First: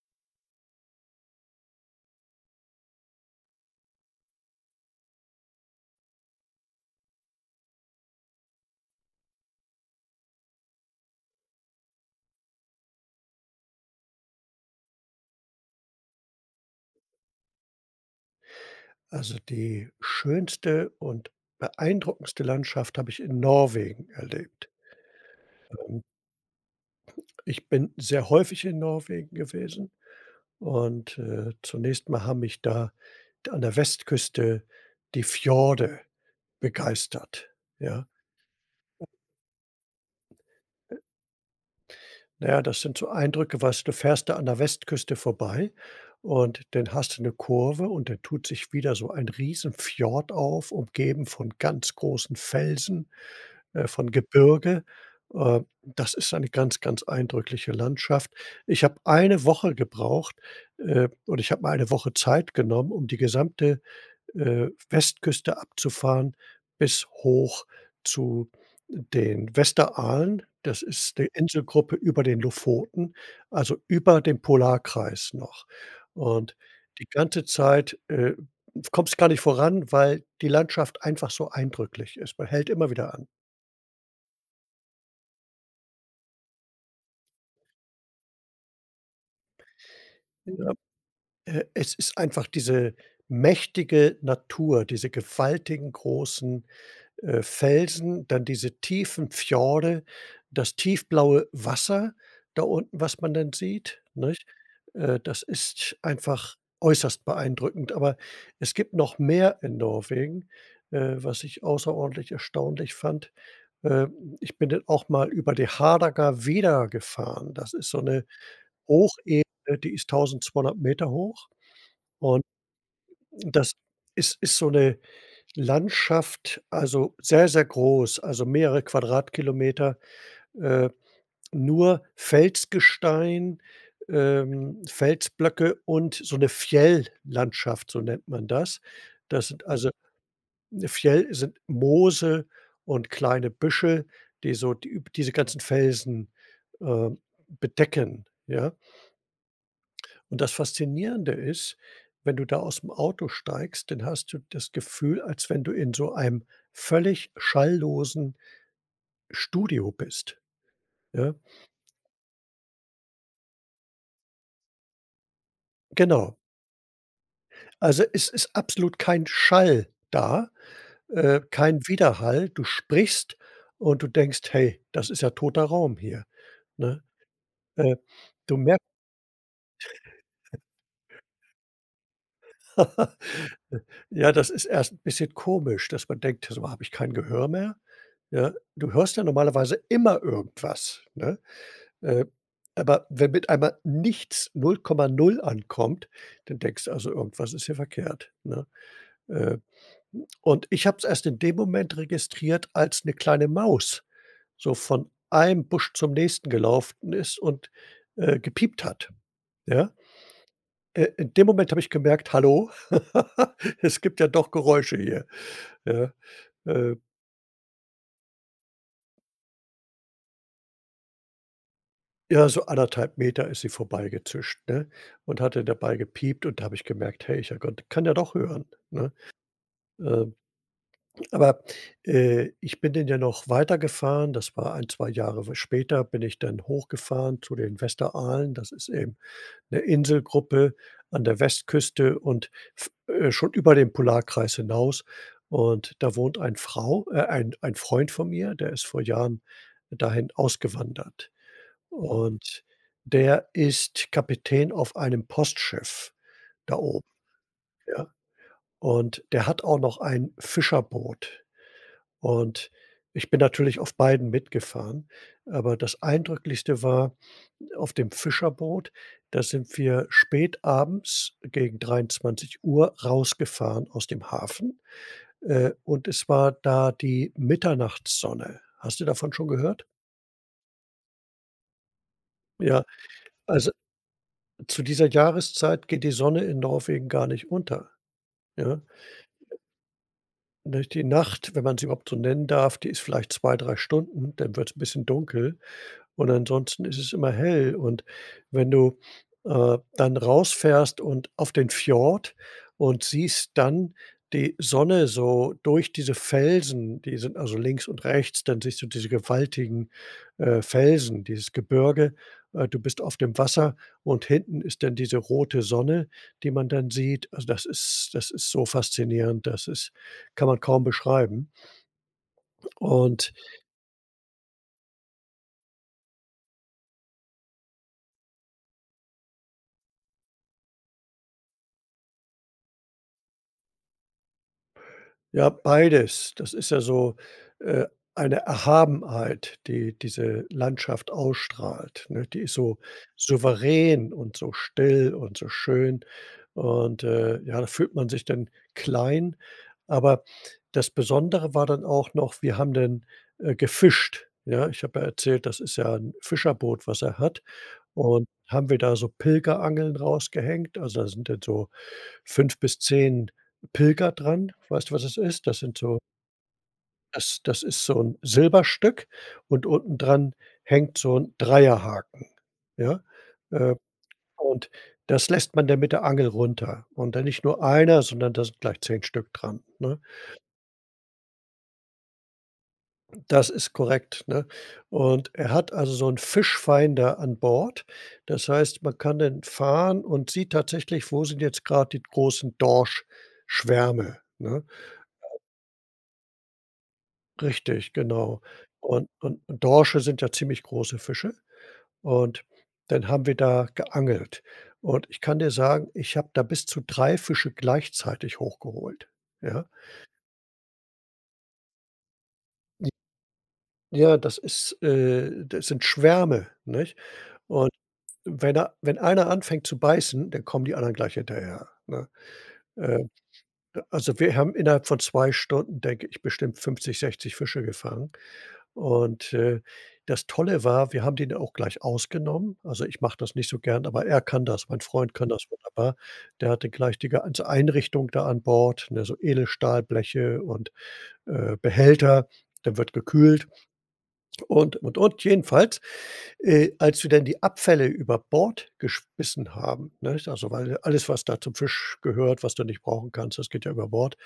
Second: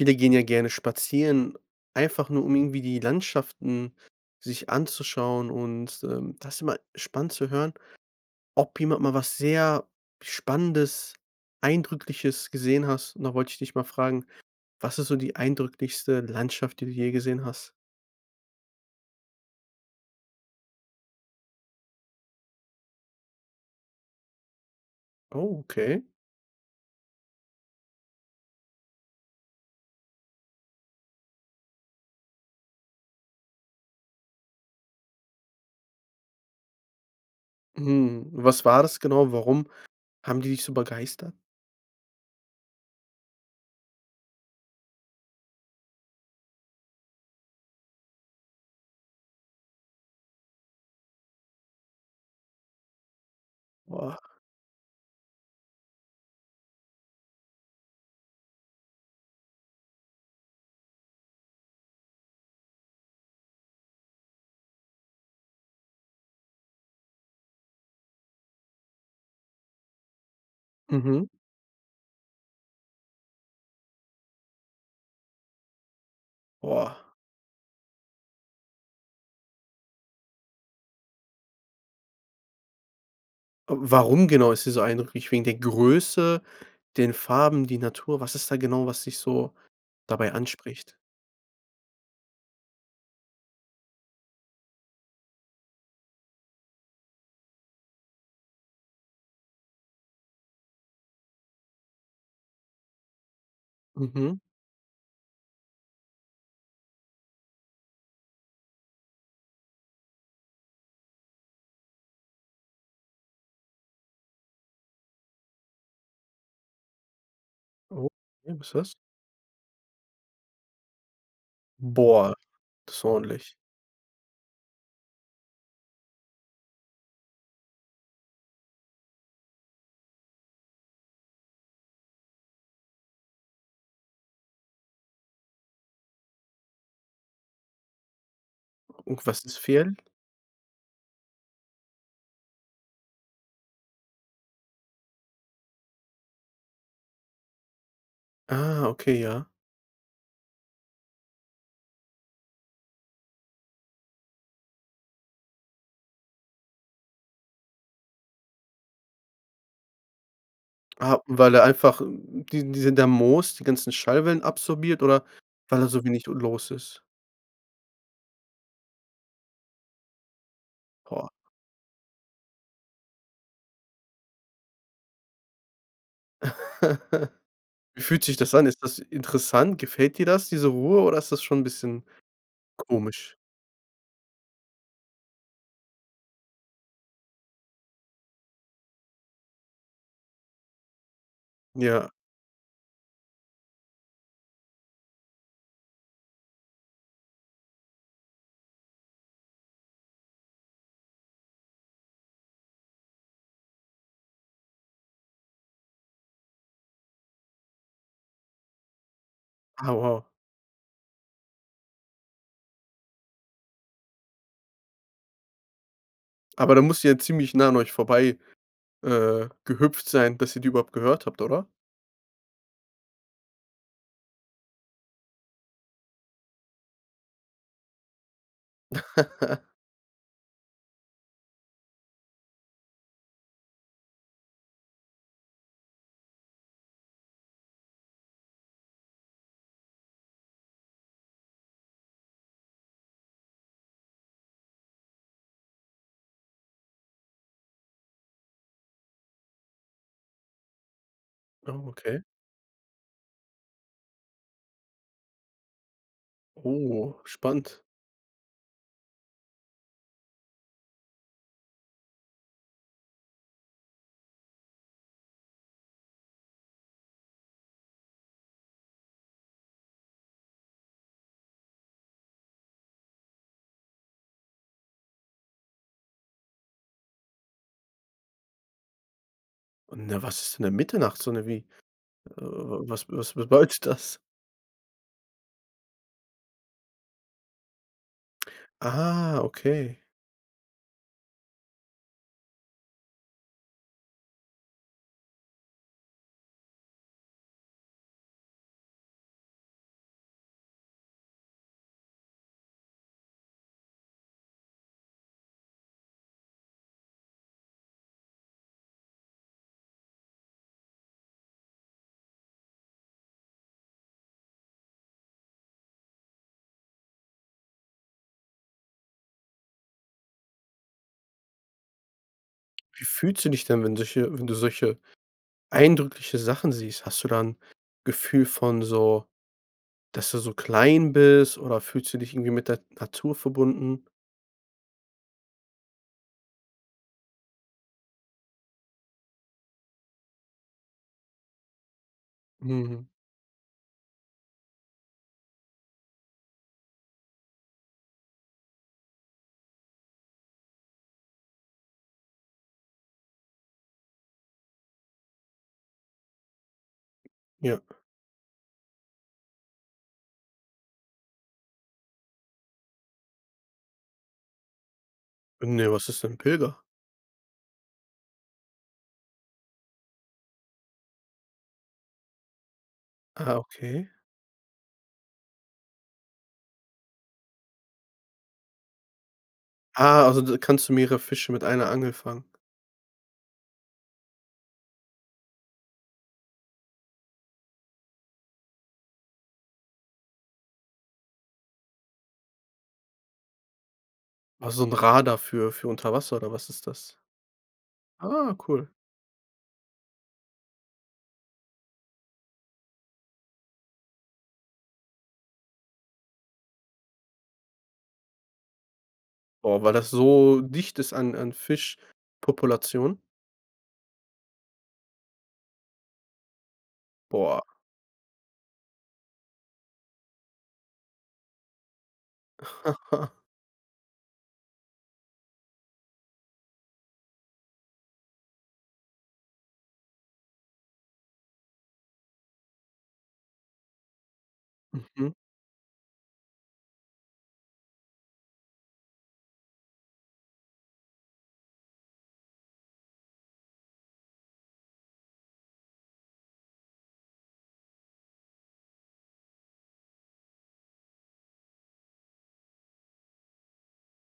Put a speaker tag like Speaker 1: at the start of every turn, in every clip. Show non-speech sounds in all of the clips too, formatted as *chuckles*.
Speaker 1: Viele gehen ja gerne spazieren, einfach nur, um irgendwie die Landschaften sich anzuschauen. Und, ähm, da ist immer spannend zu hören, ob jemand mal was sehr Spannendes, Eindrückliches gesehen hast. Und da wollte ich dich mal fragen: „Was ist so die eindrücklichste Landschaft, die du je gesehen hast?“
Speaker 2: Also, die schönste und beeindruckendste Landschaft habe ich in Norwegen erlebt.
Speaker 1: Oh,
Speaker 2: Ähm
Speaker 1: okay.
Speaker 2: ich bin sehr häufig in Norwegen gewesen und, äh, zunächst mal haben mich da da an der Westküste die Fjorde begeistert, ja?
Speaker 1: Mhm. Was war das genau? Warum haben die dich so begeistert?
Speaker 2: Na ja, das sind so Eindrücke weißt du, du fährst da an der Westküste vorbei und dann hast du 'ne Kurve und da tut sich wieder so ein riesen Fjord auf, umgeben von ganz großen Felsen äh, von
Speaker 1: Boah.
Speaker 2: Gebirge. Äh, das ist eine ganz, ganz eindrückliche Landschaft. Ich habe 1 Woche gebraucht, äh oder ich habe mir 1 Woche Zeit genommen, um die gesamte, äh, Westküste abzufahren bis hoch zu den Vesterålen. Das ist
Speaker 1: Mhm.
Speaker 2: die Inselgruppe über den Lofoten, also, über dem Polarkreis noch. Und
Speaker 1: Boah.
Speaker 2: die ganze Zeit, äh kommst gar nicht voran, weil die Landschaft einfach so eindrücklich ist. Man hält immer wieder an.
Speaker 1: W warum genau ist die so eindrücklich, wegen der Größe, den Farben, die Natur? Was ist da genau, was dich so dabei
Speaker 2: Ja.
Speaker 1: anspricht?
Speaker 2: Äh, es ist einfach diese mächtige Natur, diese gewaltigen großen, äh, Felsen, dann diese tiefen Fjorde, das tiefblaue Wasser da unten, was man dann sieht,
Speaker 1: Mhm.
Speaker 2: nicht? Äh, das ist einfach äußerst beeindruckend. Aber es gibt noch mehr in Norwegen, äh, was ich außerordentlich erstaunlich fand. Äh, ich bin dann auch mal über die Hardangervidda gefahren. Das ist so
Speaker 1: O
Speaker 2: 'ne
Speaker 1: was ist das?
Speaker 2: Hochebene, die ist 1.200 m hoch.
Speaker 1: Boah.
Speaker 2: Und,
Speaker 1: Das ist
Speaker 2: hm,
Speaker 1: ordentlich.
Speaker 2: das ist ist so 'ne Landschaft, also, sehr, sehr groß, also, mehrere Quadratkilometer, äh, nur Felsgestein, ähm, Felsblöcke und so 'ne Fjell-Landschaft, so nennt man das.
Speaker 1: Und was
Speaker 2: Das
Speaker 1: ist
Speaker 2: sind also,
Speaker 1: Fjell?
Speaker 2: 'ne Fjell sind Moose und kleine Büschel, die so die diese ganzen Felsen, äh, bedecken, ja?
Speaker 1: Ah, okay, ja.
Speaker 2: Und das Faszinierende ist, wenn du da aus'm Auto steigst, dann hast du das Gefühl, als wenn du in so einem völlig schalllosen Studio bist,
Speaker 1: Ah,
Speaker 2: ja.
Speaker 1: weil da einfach die diese der Moos, die ganzen Schallwellen absorbiert oder weil da so wenig
Speaker 2: Genau.
Speaker 1: los ist?
Speaker 2: Also, es ist absolut kein Schall da,
Speaker 1: Boah.
Speaker 2: äh, kein Widerhall. Du sprichst und du denkst: „Hey, das ist ja toter Raum hier“, ne?
Speaker 1: *chuckles*
Speaker 2: Äh,
Speaker 1: Wie fühlt sich das
Speaker 2: du
Speaker 1: an?
Speaker 2: mer
Speaker 1: Ist das interessant? Gefällt dir das, diese Ruhe oder ist das schon 'n bisschen
Speaker 2: *laughs*
Speaker 1: komisch?
Speaker 2: j ja, das ist erst 'n bisschen komisch, dass man denkt: „So, habe ich kein Gehör mehr?“ Ja, du hörst ja normalerweise immer irgendwas, ne?
Speaker 1: Ja.
Speaker 2: Äh, aber wenn mit einmal nichts, 0,0 ankommt, dann denkst du: „Also, irgendwas ist hier verkehrt, ne?“ Äh, und ich habe es erst in dem Moment registriert, als 'ne kleine Maus so von einem Busch zum nächsten gelaufen ist und, äh, gepiept hat,
Speaker 1: Ah,
Speaker 2: ja?
Speaker 1: wow.
Speaker 2: Äh, in dem Moment habe ich gemerkt: „Hallo, *laughs* es gibt ja doch Geräusche hier“, ja?
Speaker 1: Aber da
Speaker 2: Äh.
Speaker 1: muss die ja ziemlich nah an euch vorbei, äh, gehüpft sein, bis ihr die überhaupt gehört habt, oder?
Speaker 2: Ja, so 1 1/2 m ist sie vorbeigezischt, ne, und hatte dabei gepiept, und da habe ich gemerkt: „Hey, ja Gott, kann ja doch hören”, ne?
Speaker 1: *chuckles*
Speaker 2: Ähm, aber, äh, ich bin den ja noch weitergefahren das war 1, 2 Jahre später, bin ich dann hochgefahren zu den Westeralen. Das ist eben 'ne Inselgruppe an der Westküste und f äh, schon über dem Polarkreis hinaus, und da wohnt ein Frau äh, ein ein Freund von mir, der ist vor Jahren dahin ausgewandert.
Speaker 1: Oh, okay.
Speaker 2: Und der ist Kapitän auf einem Postschiff da oben,
Speaker 1: Oh, spannend.
Speaker 2: ja, und der hat auch noch ein Fischerboot, und ich bin natürlich auf beiden mitgefahren, aber das Eindrücklichste war, auf dem Fischerboot, da sind wir spätabends gegen 23:00 rausgefahren aus dem Hafen, äh, und es war da die Mitternachtssonne. Hast du davon schon gehört?
Speaker 1: Und, ne, was ist denn 'ne Mitternachtssonne, wie äh,
Speaker 2: Ja,
Speaker 1: was was
Speaker 2: also,
Speaker 1: bedeutet das?
Speaker 2: zu dieser Jahreszeit geht die Sonne in Norwegen gar nicht unter, ja?
Speaker 1: Ah, okay.
Speaker 2: Durch die Nacht, wenn man sie überhaupt so nennen darf, die ist vielleicht 2, 3 Stunden, dann wird's 'n bisschen dunkel, und ansonsten ist es immer hell. Und wenn du, äh, dann rausfährst und auf den Fjord und siehst dann die Sonne so durch diese Felsen die sind also links und rechts, dann siehst du diese gewaltigen, äh, Felsen, dieses Gebirge, äh, du bist auf dem Wasser und hinten ist dann diese rote Sonne, die man dann sieht, also, das ist das ist so faszinierend, dass ist kann man kaum beschreiben.
Speaker 1: Wie
Speaker 2: Und
Speaker 1: fühlst du dich denn, wenn solche wenn du solche eindrückliche Sachen siehst? Hast du da 'n Gefühl von so, dass du so klein bist, oder fühlst du dich irgendwie mit der Natur verbunden?
Speaker 2: Ja, beides. Das ist ja so, äh, eine Erhabenheit, die diese Landschaft ausstrahlt, ne? Die ist so
Speaker 1: Mhm.
Speaker 2: souverän und so still und so schön und, äh, ja, da fühlt man sich dann klein, aber das Besondere war dann auch noch, wir haben denn, äh, gefischt, ja? Ich habe ja erzählt, das ist ja 'n Fischerboot, was er hat,
Speaker 1: Ja.
Speaker 2: und haben wir da so Pilgerangeln rausgehängt, also, da sind jetzt so 5 bis 10 Pilger dran. Weißt du, was es ist? Das sind
Speaker 1: Ne,
Speaker 2: so
Speaker 1: was ist denn 'n Pilger?
Speaker 2: das das ist so 'n Silberstück und unten dran hängt so 'n Dreierhaken, ja,
Speaker 1: Ah,
Speaker 2: äh,
Speaker 1: okay.
Speaker 2: und das lässt man dann mit der Angel runter und dann nicht nur einer, sondern da sind gleich 10 Stück dran, ne?
Speaker 1: Ah, also, da kannst du mehrere Fische mit einer Angel fangen.
Speaker 2: Das ist korrekt, ne, und er hat also so 'n Fischfinder an Bord. Das heißt, man kann dann fahren und sieht tatsächlich, wo sind jetzt grad die großen Dorschschwärme, ne?
Speaker 1: Ah, so 'n
Speaker 2: *unintelligible*
Speaker 1: Radar für für unter Wasser oder was ist das?
Speaker 2: Richtig, genau,
Speaker 1: Ah, cool.
Speaker 2: und und Dorsche sind ja ziemlich große Fische und dann haben wir da geangelt und ich kann dir sagen, ich habe da bis zu 3 Fische gleichzeitig hochgeholt, ja?
Speaker 1: Boah, weil das so dicht ist an an
Speaker 2: *unintelligible*
Speaker 1: Fischpopulation?
Speaker 2: Ja, das ist äh, das sind Schwärme, nicht?
Speaker 1: Boah.
Speaker 2: Und wenn er wenn einer anfängt zu beißen, dann kommen die anderen gleich hinterher, ne? Äh,
Speaker 1: *chuckles*
Speaker 2: also, wir haben innerhalb von 2 Stunden, denke ich, bestimmt 50, 60 Fische gefangen, und äh, das Tolle war, wir haben den da auch gleich ausgenommen. Also, ich mache das nicht so gern, aber er kann das mein Freund kann
Speaker 1: Mhm.
Speaker 2: das wunderbar, der hatte gleich d die ganze Einrichtung da an Bord, ne, so Edelstahlbleche und, äh, Behälter, da wird gekühlt und, und, und. Jedenfalls, äh, als wir dann die Abfälle über Bord geschmissen haben, ne also, weil alles, was da zum Fisch gehört, was du nicht brauchen kannst, das geht ja über Bord,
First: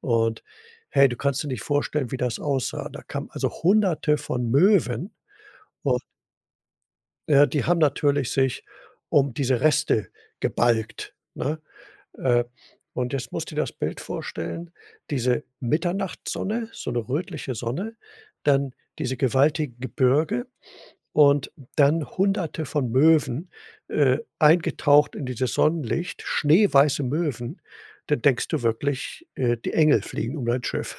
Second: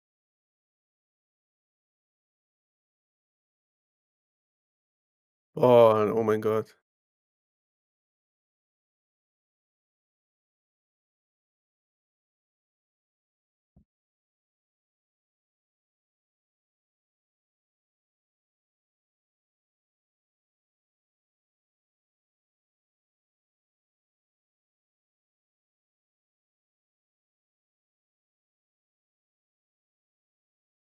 Speaker 2: und hey, du kannst dir nicht vorstellen, wie das aussah. Da kamen, also, Hunderte von Möwen u
Speaker 1: Wow. Oh, mein Gott.
Speaker 2: ja, die haben natürlich sich um diese Reste gebalgt, ne? Äh, und jetzt musst du dir das Bild vorstellen, diese Mitternachtssonne, so 'ne rötliche Sonne, dann diese gewaltigen Gebirge und dann Hunderte von Möwen, äh, eingetaucht in dieses Sonnenlicht schneeweiße Möwen. Dann denkst du wirklich, äh, die Engel fliegen um dein Schiff.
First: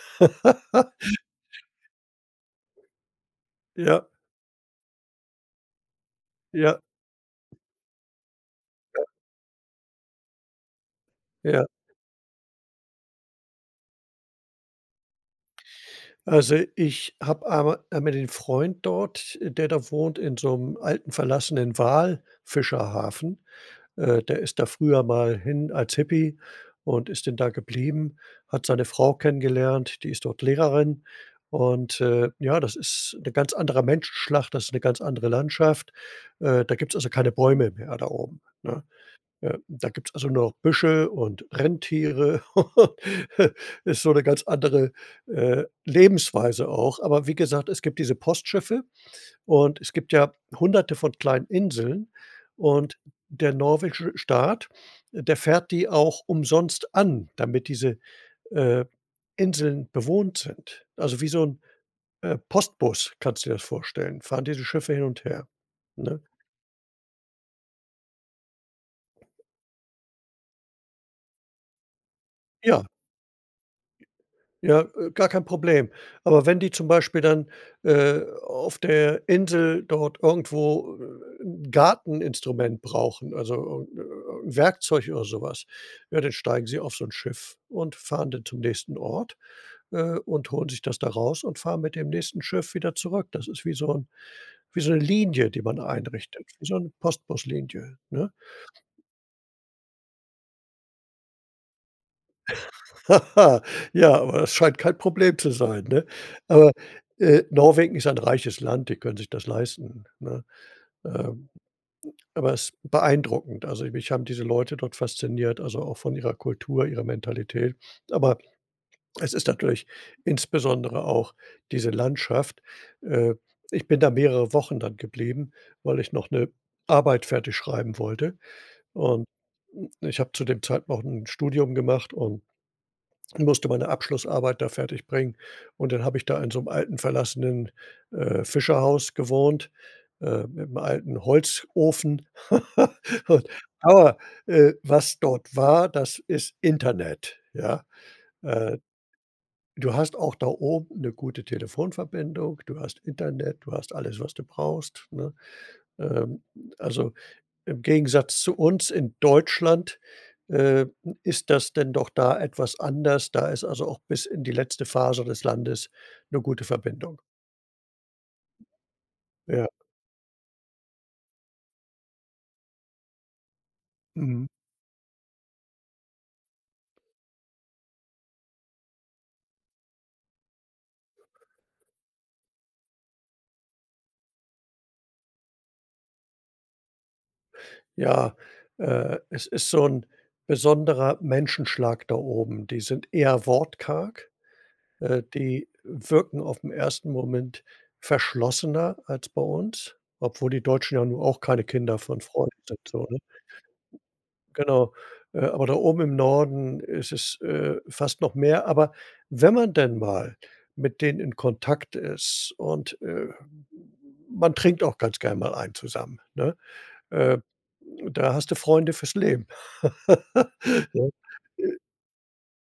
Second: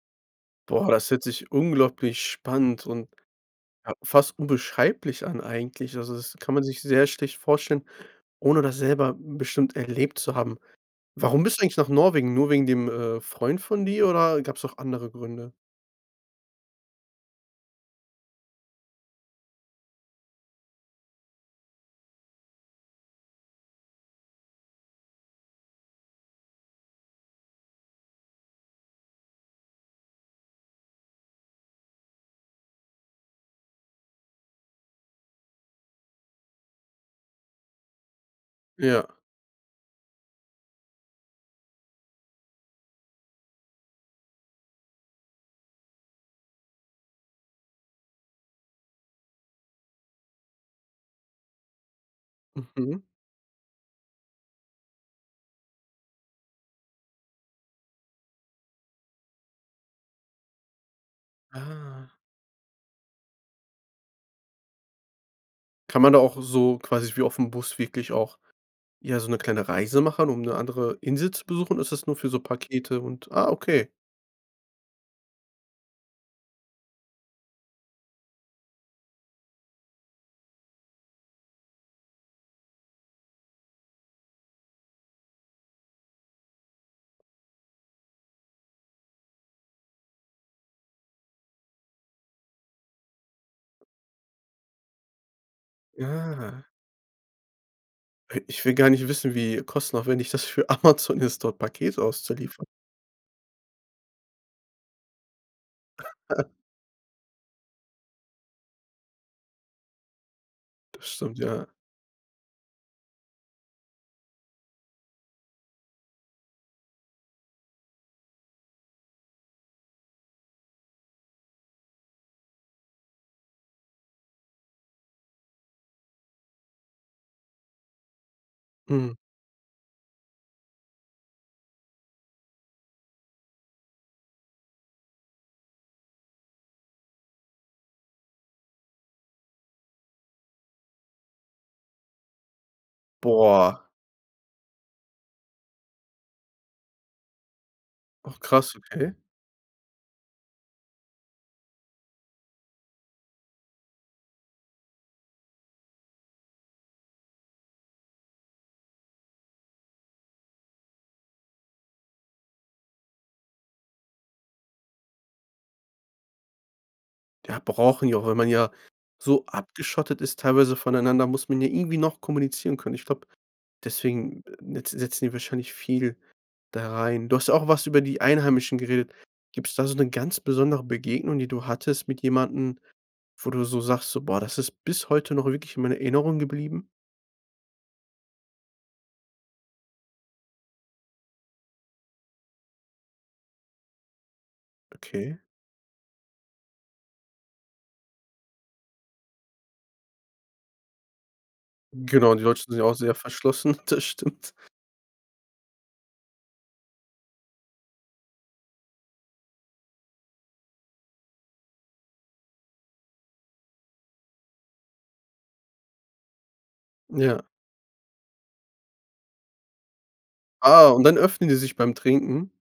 Speaker 1: Boah, das hört
Speaker 2: *chuckles*
Speaker 1: sich unglaublich spannend und, ja,
Speaker 2: Ja.
Speaker 1: fast unbeschreiblich an eigentlich, also, das kann man
Speaker 2: Ja.
Speaker 1: sich sehr schlecht vorstellen, ohne das
Speaker 2: Ja.
Speaker 1: selber bestimmt erlebt zu haben. Warum bist du
Speaker 2: Ja.
Speaker 1: eigentlich nach Norwegen? Nur wegen dem, äh, Freund von dir oder gab's auch andere Gründe?
Speaker 2: Also, ich habe einma einmal den Freund dort, äh, der da wohnt in so 'nem alten, verlassenen Walfischerhafen. Äh, der ist da früher mal hin als Hippie und ist denn da geblieben, hat seine Frau kennengelernt, die ist dort Lehrerin und, äh, ja, das ist 'n ganz anderer Menschenschlag, das ist 'ne ganz andere Landschaft, äh, da gibt's also keine Bäume mehr da oben, ne,
Speaker 1: Ja.
Speaker 2: ja, da gibt's also nur noch Büsche und Rentiere *chuckles* ist so 'ne ganz andere, äh, Lebensweise auch. Aber wie gesagt, es gibt diese Postschiffe und es gibt ja Hunderte von kleinen Inseln, und
Speaker 1: Mhm.
Speaker 2: der norwegische Staat, der fährt die auch umsonst an, damit diese, äh, Inseln bewohnt sind, also, wie so 'n,
Speaker 1: Ah.
Speaker 2: äh, Postbus kannst du dir das vorstellen, fahren diese Schiffe hin und her,
Speaker 1: Kann man da
Speaker 2: ne?
Speaker 1: auch so quasi wie auf 'm Bus wirklich auch ja, so 'ne kleine Reise machen, um 'ne andere Insel zu besuchen, oder ist das nur für so
Speaker 2: Ja.
Speaker 1: Pakete und ah, okay.
Speaker 2: Ja, äh, gar kein Problem, aber wenn die zum Beispiel dann, äh, auf der Insel dort irgendwo, äh, 'n Garteninstrument brauchen, also, äh, 'n Werkzeug oder so was, ja, dann steigen sie auf so 'n Schiff und fahren dann zum nächsten Ort, äh, und holen sich das da raus und fahren mit dem nächsten Schiff wieder zurück. Das ist wie so 'n, wie so 'ne Linie, die man einrichtet wie
Speaker 1: Ja.
Speaker 2: so 'ne Postbus-Linie, ne?
Speaker 1: I ich will gar nicht wissen, wie kostenaufwendig das für Amazon ist, dort Pakete auszuliefern.
Speaker 2: *chuckles* Ja, aber es scheint kein Problem zu sein, ne,
Speaker 1: *chuckles*
Speaker 2: aber, äh, Norwegen ist ein reiches Land, die können sich das leisten, ne?
Speaker 1: Das stimmt,
Speaker 2: Ähm,
Speaker 1: ja.
Speaker 2: aber es ist beeindruckend, also, mich haben diese Leute dort fasziniert, also, auch von ihrer Kultur, ihrer Mentalität, aber es ist natürlich insbesondere auch diese Landschaft. Äh, ich bin da mehrere Wochen dann geblieben, weil ich noch 'ne Arbeit fertig schreiben wollte,
Speaker 1: Mhm.
Speaker 2: und, äh, ich habe zu dem Zeit noch 'n Studium gemacht und musste meine Abschlussarbeit da fertigbringen. Und dann habe ich da in so 'm alten, verlassenen, äh, Fischerhaus gewohnt, äh, mit 'nem alten Holzofen, *chuckles*
Speaker 1: Boah.
Speaker 2: aber, äh, was dort war, das ist Internet, ja?
Speaker 1: Ach krass,
Speaker 2: Äh,
Speaker 1: okay.
Speaker 2: du hast auch da oben 'ne gute Telefonverbindung, du hast Internet, du hast alles, was du brauchst, ne ähm, also, im Gegensatz zu uns in Deutschland, äh, ist das denn doch da etwas anders. Da ist also auch bis in die letzte Faser des Landes 'ne gute Verbindung.
Speaker 1: Ja, brauchen die auch, wenn man ja so
Speaker 2: Ja.
Speaker 1: abgeschottet ist teilweise voneinander, muss man ja irgendwie noch kommunizieren können. Ich glaube, deswegen
Speaker 2: Mhm.
Speaker 1: netz setzen die wahrscheinlich viel da rein. Du hast auch was über die Einheimischen geredet gibt's da so 'ne ganz besondere Begegnung, die du hattest mit jemandem, wo du so sagst: „So, boah, das ist bis heute noch wirklich in meiner Erinnerung geblieben?“
Speaker 2: Ja, äh, es ist so 'n besonderer Menschenschlag da oben. Die sind eher wortkarg, äh,
Speaker 1: Okay.
Speaker 2: die wirken auf'm ersten Moment verschlossener als bei uns, obwohl die Deutschen ja nun auch keine Kinder von
Speaker 1: Genau, und die
Speaker 2: *unintelligible*
Speaker 1: Deutschen
Speaker 2: sind
Speaker 1: sind ja auch
Speaker 2: so,
Speaker 1: sehr
Speaker 2: ne?
Speaker 1: verschlossen. Das stimmt.
Speaker 2: Genau, äh, aber da oben im Norden ist es, äh, fast noch mehr, aber wenn man denn mal mit denen in Kontakt ist und, äh, m m m man trinkt auch ganz gern mal einen zusammen, ne, äh,
Speaker 1: Ja.
Speaker 2: da hast du Freunde fürs Leben,
Speaker 1: Ah,
Speaker 2: *chuckles*
Speaker 1: und
Speaker 2: ne,
Speaker 1: dann öffnen die sich
Speaker 2: äh
Speaker 1: beim Trinken?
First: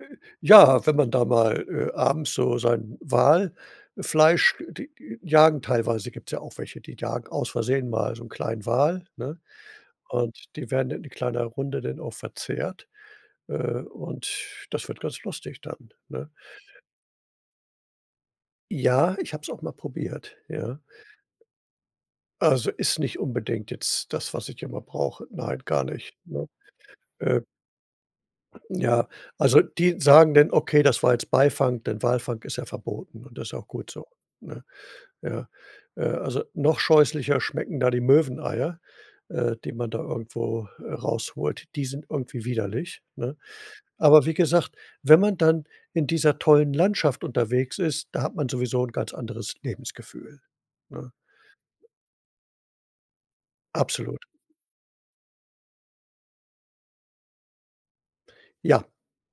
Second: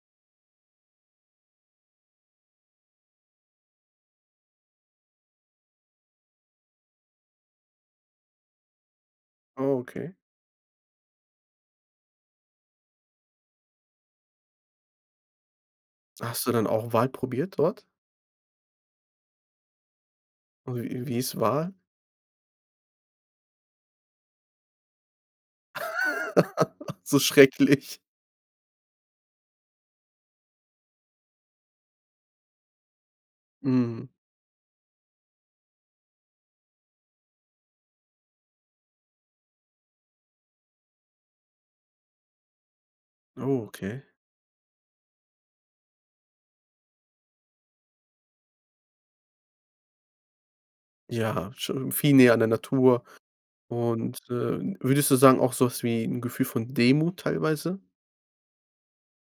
Speaker 2: äh, ja, wenn man da mal, äh, abends so sein Walfleisch d die jagen teilweise gibt's ja auch welche, die jagen aus Versehen mal so 'n kleinen Wal, ne,
Speaker 1: Oh, okay.
Speaker 2: und die werden in kleiner Runde dann auch verzehrt, äh, und das wird ganz lustig dann, ne?
Speaker 1: Hast du dann auch Wal probiert dort?
Speaker 2: Ja, ich habe es auch mal probiert,
Speaker 1: *unintelligible*
Speaker 2: ja,
Speaker 1: Wie wie ist Wal?
Speaker 2: also, ist nicht unbedingt jetzt das, was ich immer brauche. Nein, gar nicht, ne,
Speaker 1: *laughs* So
Speaker 2: äh
Speaker 1: schrecklich.
Speaker 2: Ja, also, die sagen dann: „Okay, das war jetzt Beifang”, denn Walfang ist ja verboten und das auch gut so,
Speaker 1: Mhm.
Speaker 2: ne? Ja, äh, also, noch scheußlicher schmecken da die Möweneier, äh, die man da irgendwo, äh, rausholt. Die sind irgendwie widerlich, ne,
Speaker 1: Oh, okay.
Speaker 2: aber wie gesagt, wenn man dann in dieser tollen Landschaft unterwegs ist, da hat man sowieso 'n ganz anderes Lebensgefühl, ne?
Speaker 1: Ja, schon viel näher an der Natur, und,
Speaker 2: Absolut.
Speaker 1: äh, würdest du sagen, auch so was wie 'n Gefühl von Demut teilweise?
Speaker 2: Ja,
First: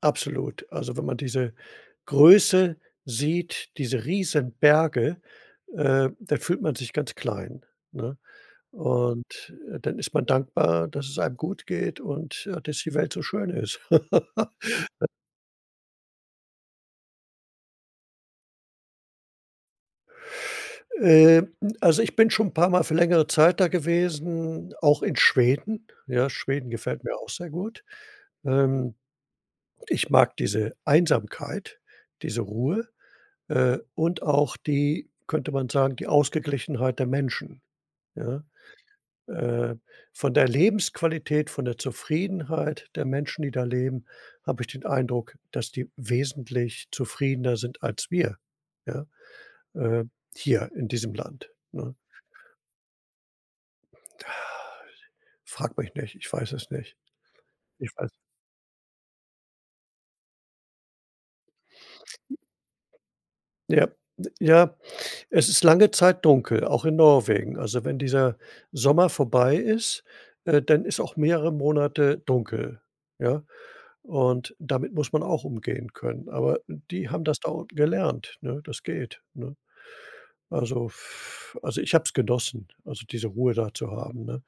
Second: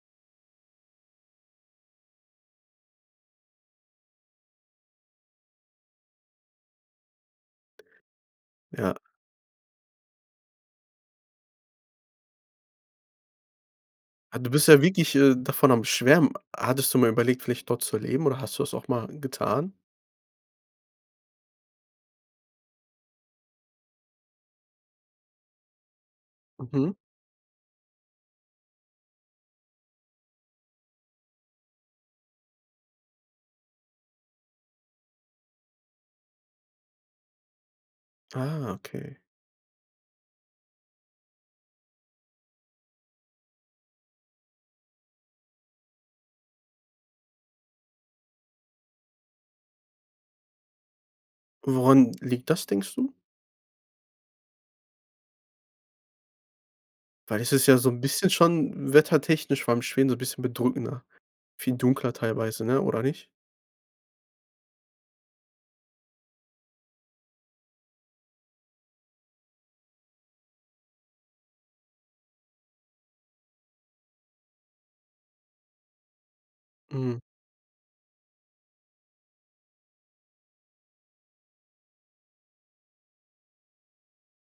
Speaker 2: absolut, also, wenn man diese Größe sieht, diese Riesenberge, äh, da fühlt man sich ganz klein, ne,
Speaker 1: Ja.
Speaker 2: und, äh, dann ist man dankbar, dass es einem gut geht und dass die Welt so schön ist.
Speaker 1: Ah, du bist ja
Speaker 2: *chuckles*
Speaker 1: wirklich, äh, davon am Schwärmen. Hattest du mal überlegt, vielleicht dort zu leben, oder hast du das auch mal getan?
Speaker 2: Äh, also, ich bin schon 'n paar Mal für längere Zeit da gewesen, auch in Schweden ja, Schweden
Speaker 1: Mhm.
Speaker 2: gefällt mir auch sehr gut, ähm, ich mag diese Einsamkeit, diese Ruhe, äh, und auch die könnte man sagen, die Ausgeglichenheit der Menschen, ja?
Speaker 1: Ah, okay.
Speaker 2: Äh, von der Lebensqualität, von der Zufriedenheit der Menschen, die da leben, habe ich den Eindruck, dass die wesentlich zufriedener sind als wir, ja, äh, hier in diesem Land, ne?
Speaker 1: Woran liegt das, denkst du?
Speaker 2: *sighs* Frage mich nicht, ich weiß es nicht.
Speaker 1: Weil es ist ja so
Speaker 2: Ich
Speaker 1: 'n
Speaker 2: weiß
Speaker 1: bisschen schon wettertechnisch vor allem Schweden so 'n bisschen bedrückender, viel dunkler teilweise, ne, oder nicht?
Speaker 2: Ja, ja, es ist lange Zeit dunkel, auch in Norwegen, also, wenn dieser Sommer vorbei ist, äh, dann ist auch mehrere Monate dunkel, ja, und damit muss man auch umgehen können, aber die
Speaker 1: Mhm.
Speaker 2: haben das da unten gelernt, ne das geht, ne? Also, f also, ich hab's genossen, also, diese Ruhe da zu haben, ne?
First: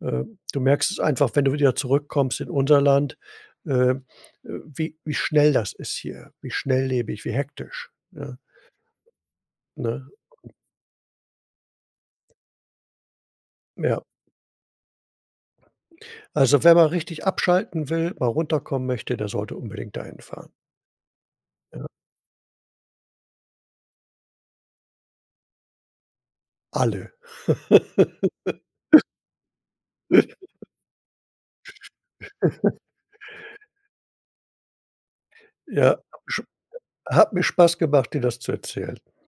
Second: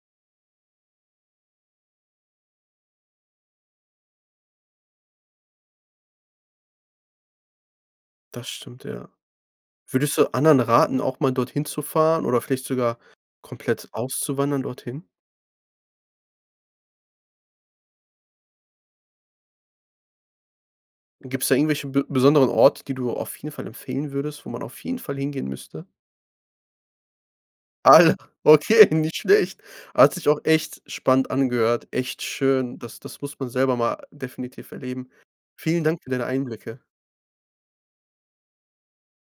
Speaker 2: Äh, du merkst es einfach, wenn du wieder zurückkommst in unser Land, ähm, äh, wie wie schnell das ist hier wie schnelllebig, wie hektisch, ne?
Speaker 1: Das stimmt, ja.
Speaker 2: Ne?
Speaker 1: Würdest du anderen raten, auch mal dorthin zu fahren oder vielleicht sogar komplett
Speaker 2: Ja.
Speaker 1: auszuwandern dorthin?
Speaker 2: Also, wer mal richtig abschalten will, mal runterkommen möchte, der sollte unbedingt da hinfahren.
Speaker 1: Gibt's da
Speaker 2: Ja.
Speaker 1: irgendwelche be besonderen Orte, die du auf jeden Fall empfehlen würdest, wo man auf jeden Fall hingehen müsste?
Speaker 2: Alle.
Speaker 1: Alle. Okay,
Speaker 2: *laughs*
Speaker 1: nicht schlecht. Hat sich auch echt spannend
Speaker 2: *chuckles*
Speaker 1: angehört echt schön.
Speaker 2: *chuckles*
Speaker 1: Das das muss man selber mal definitiv erleben. Vielen
Speaker 2: Ja,
Speaker 1: Dank für deine
Speaker 2: schö
Speaker 1: Einblicke.
Speaker 2: hat mir Spaß gemacht, dir das zu erzählen.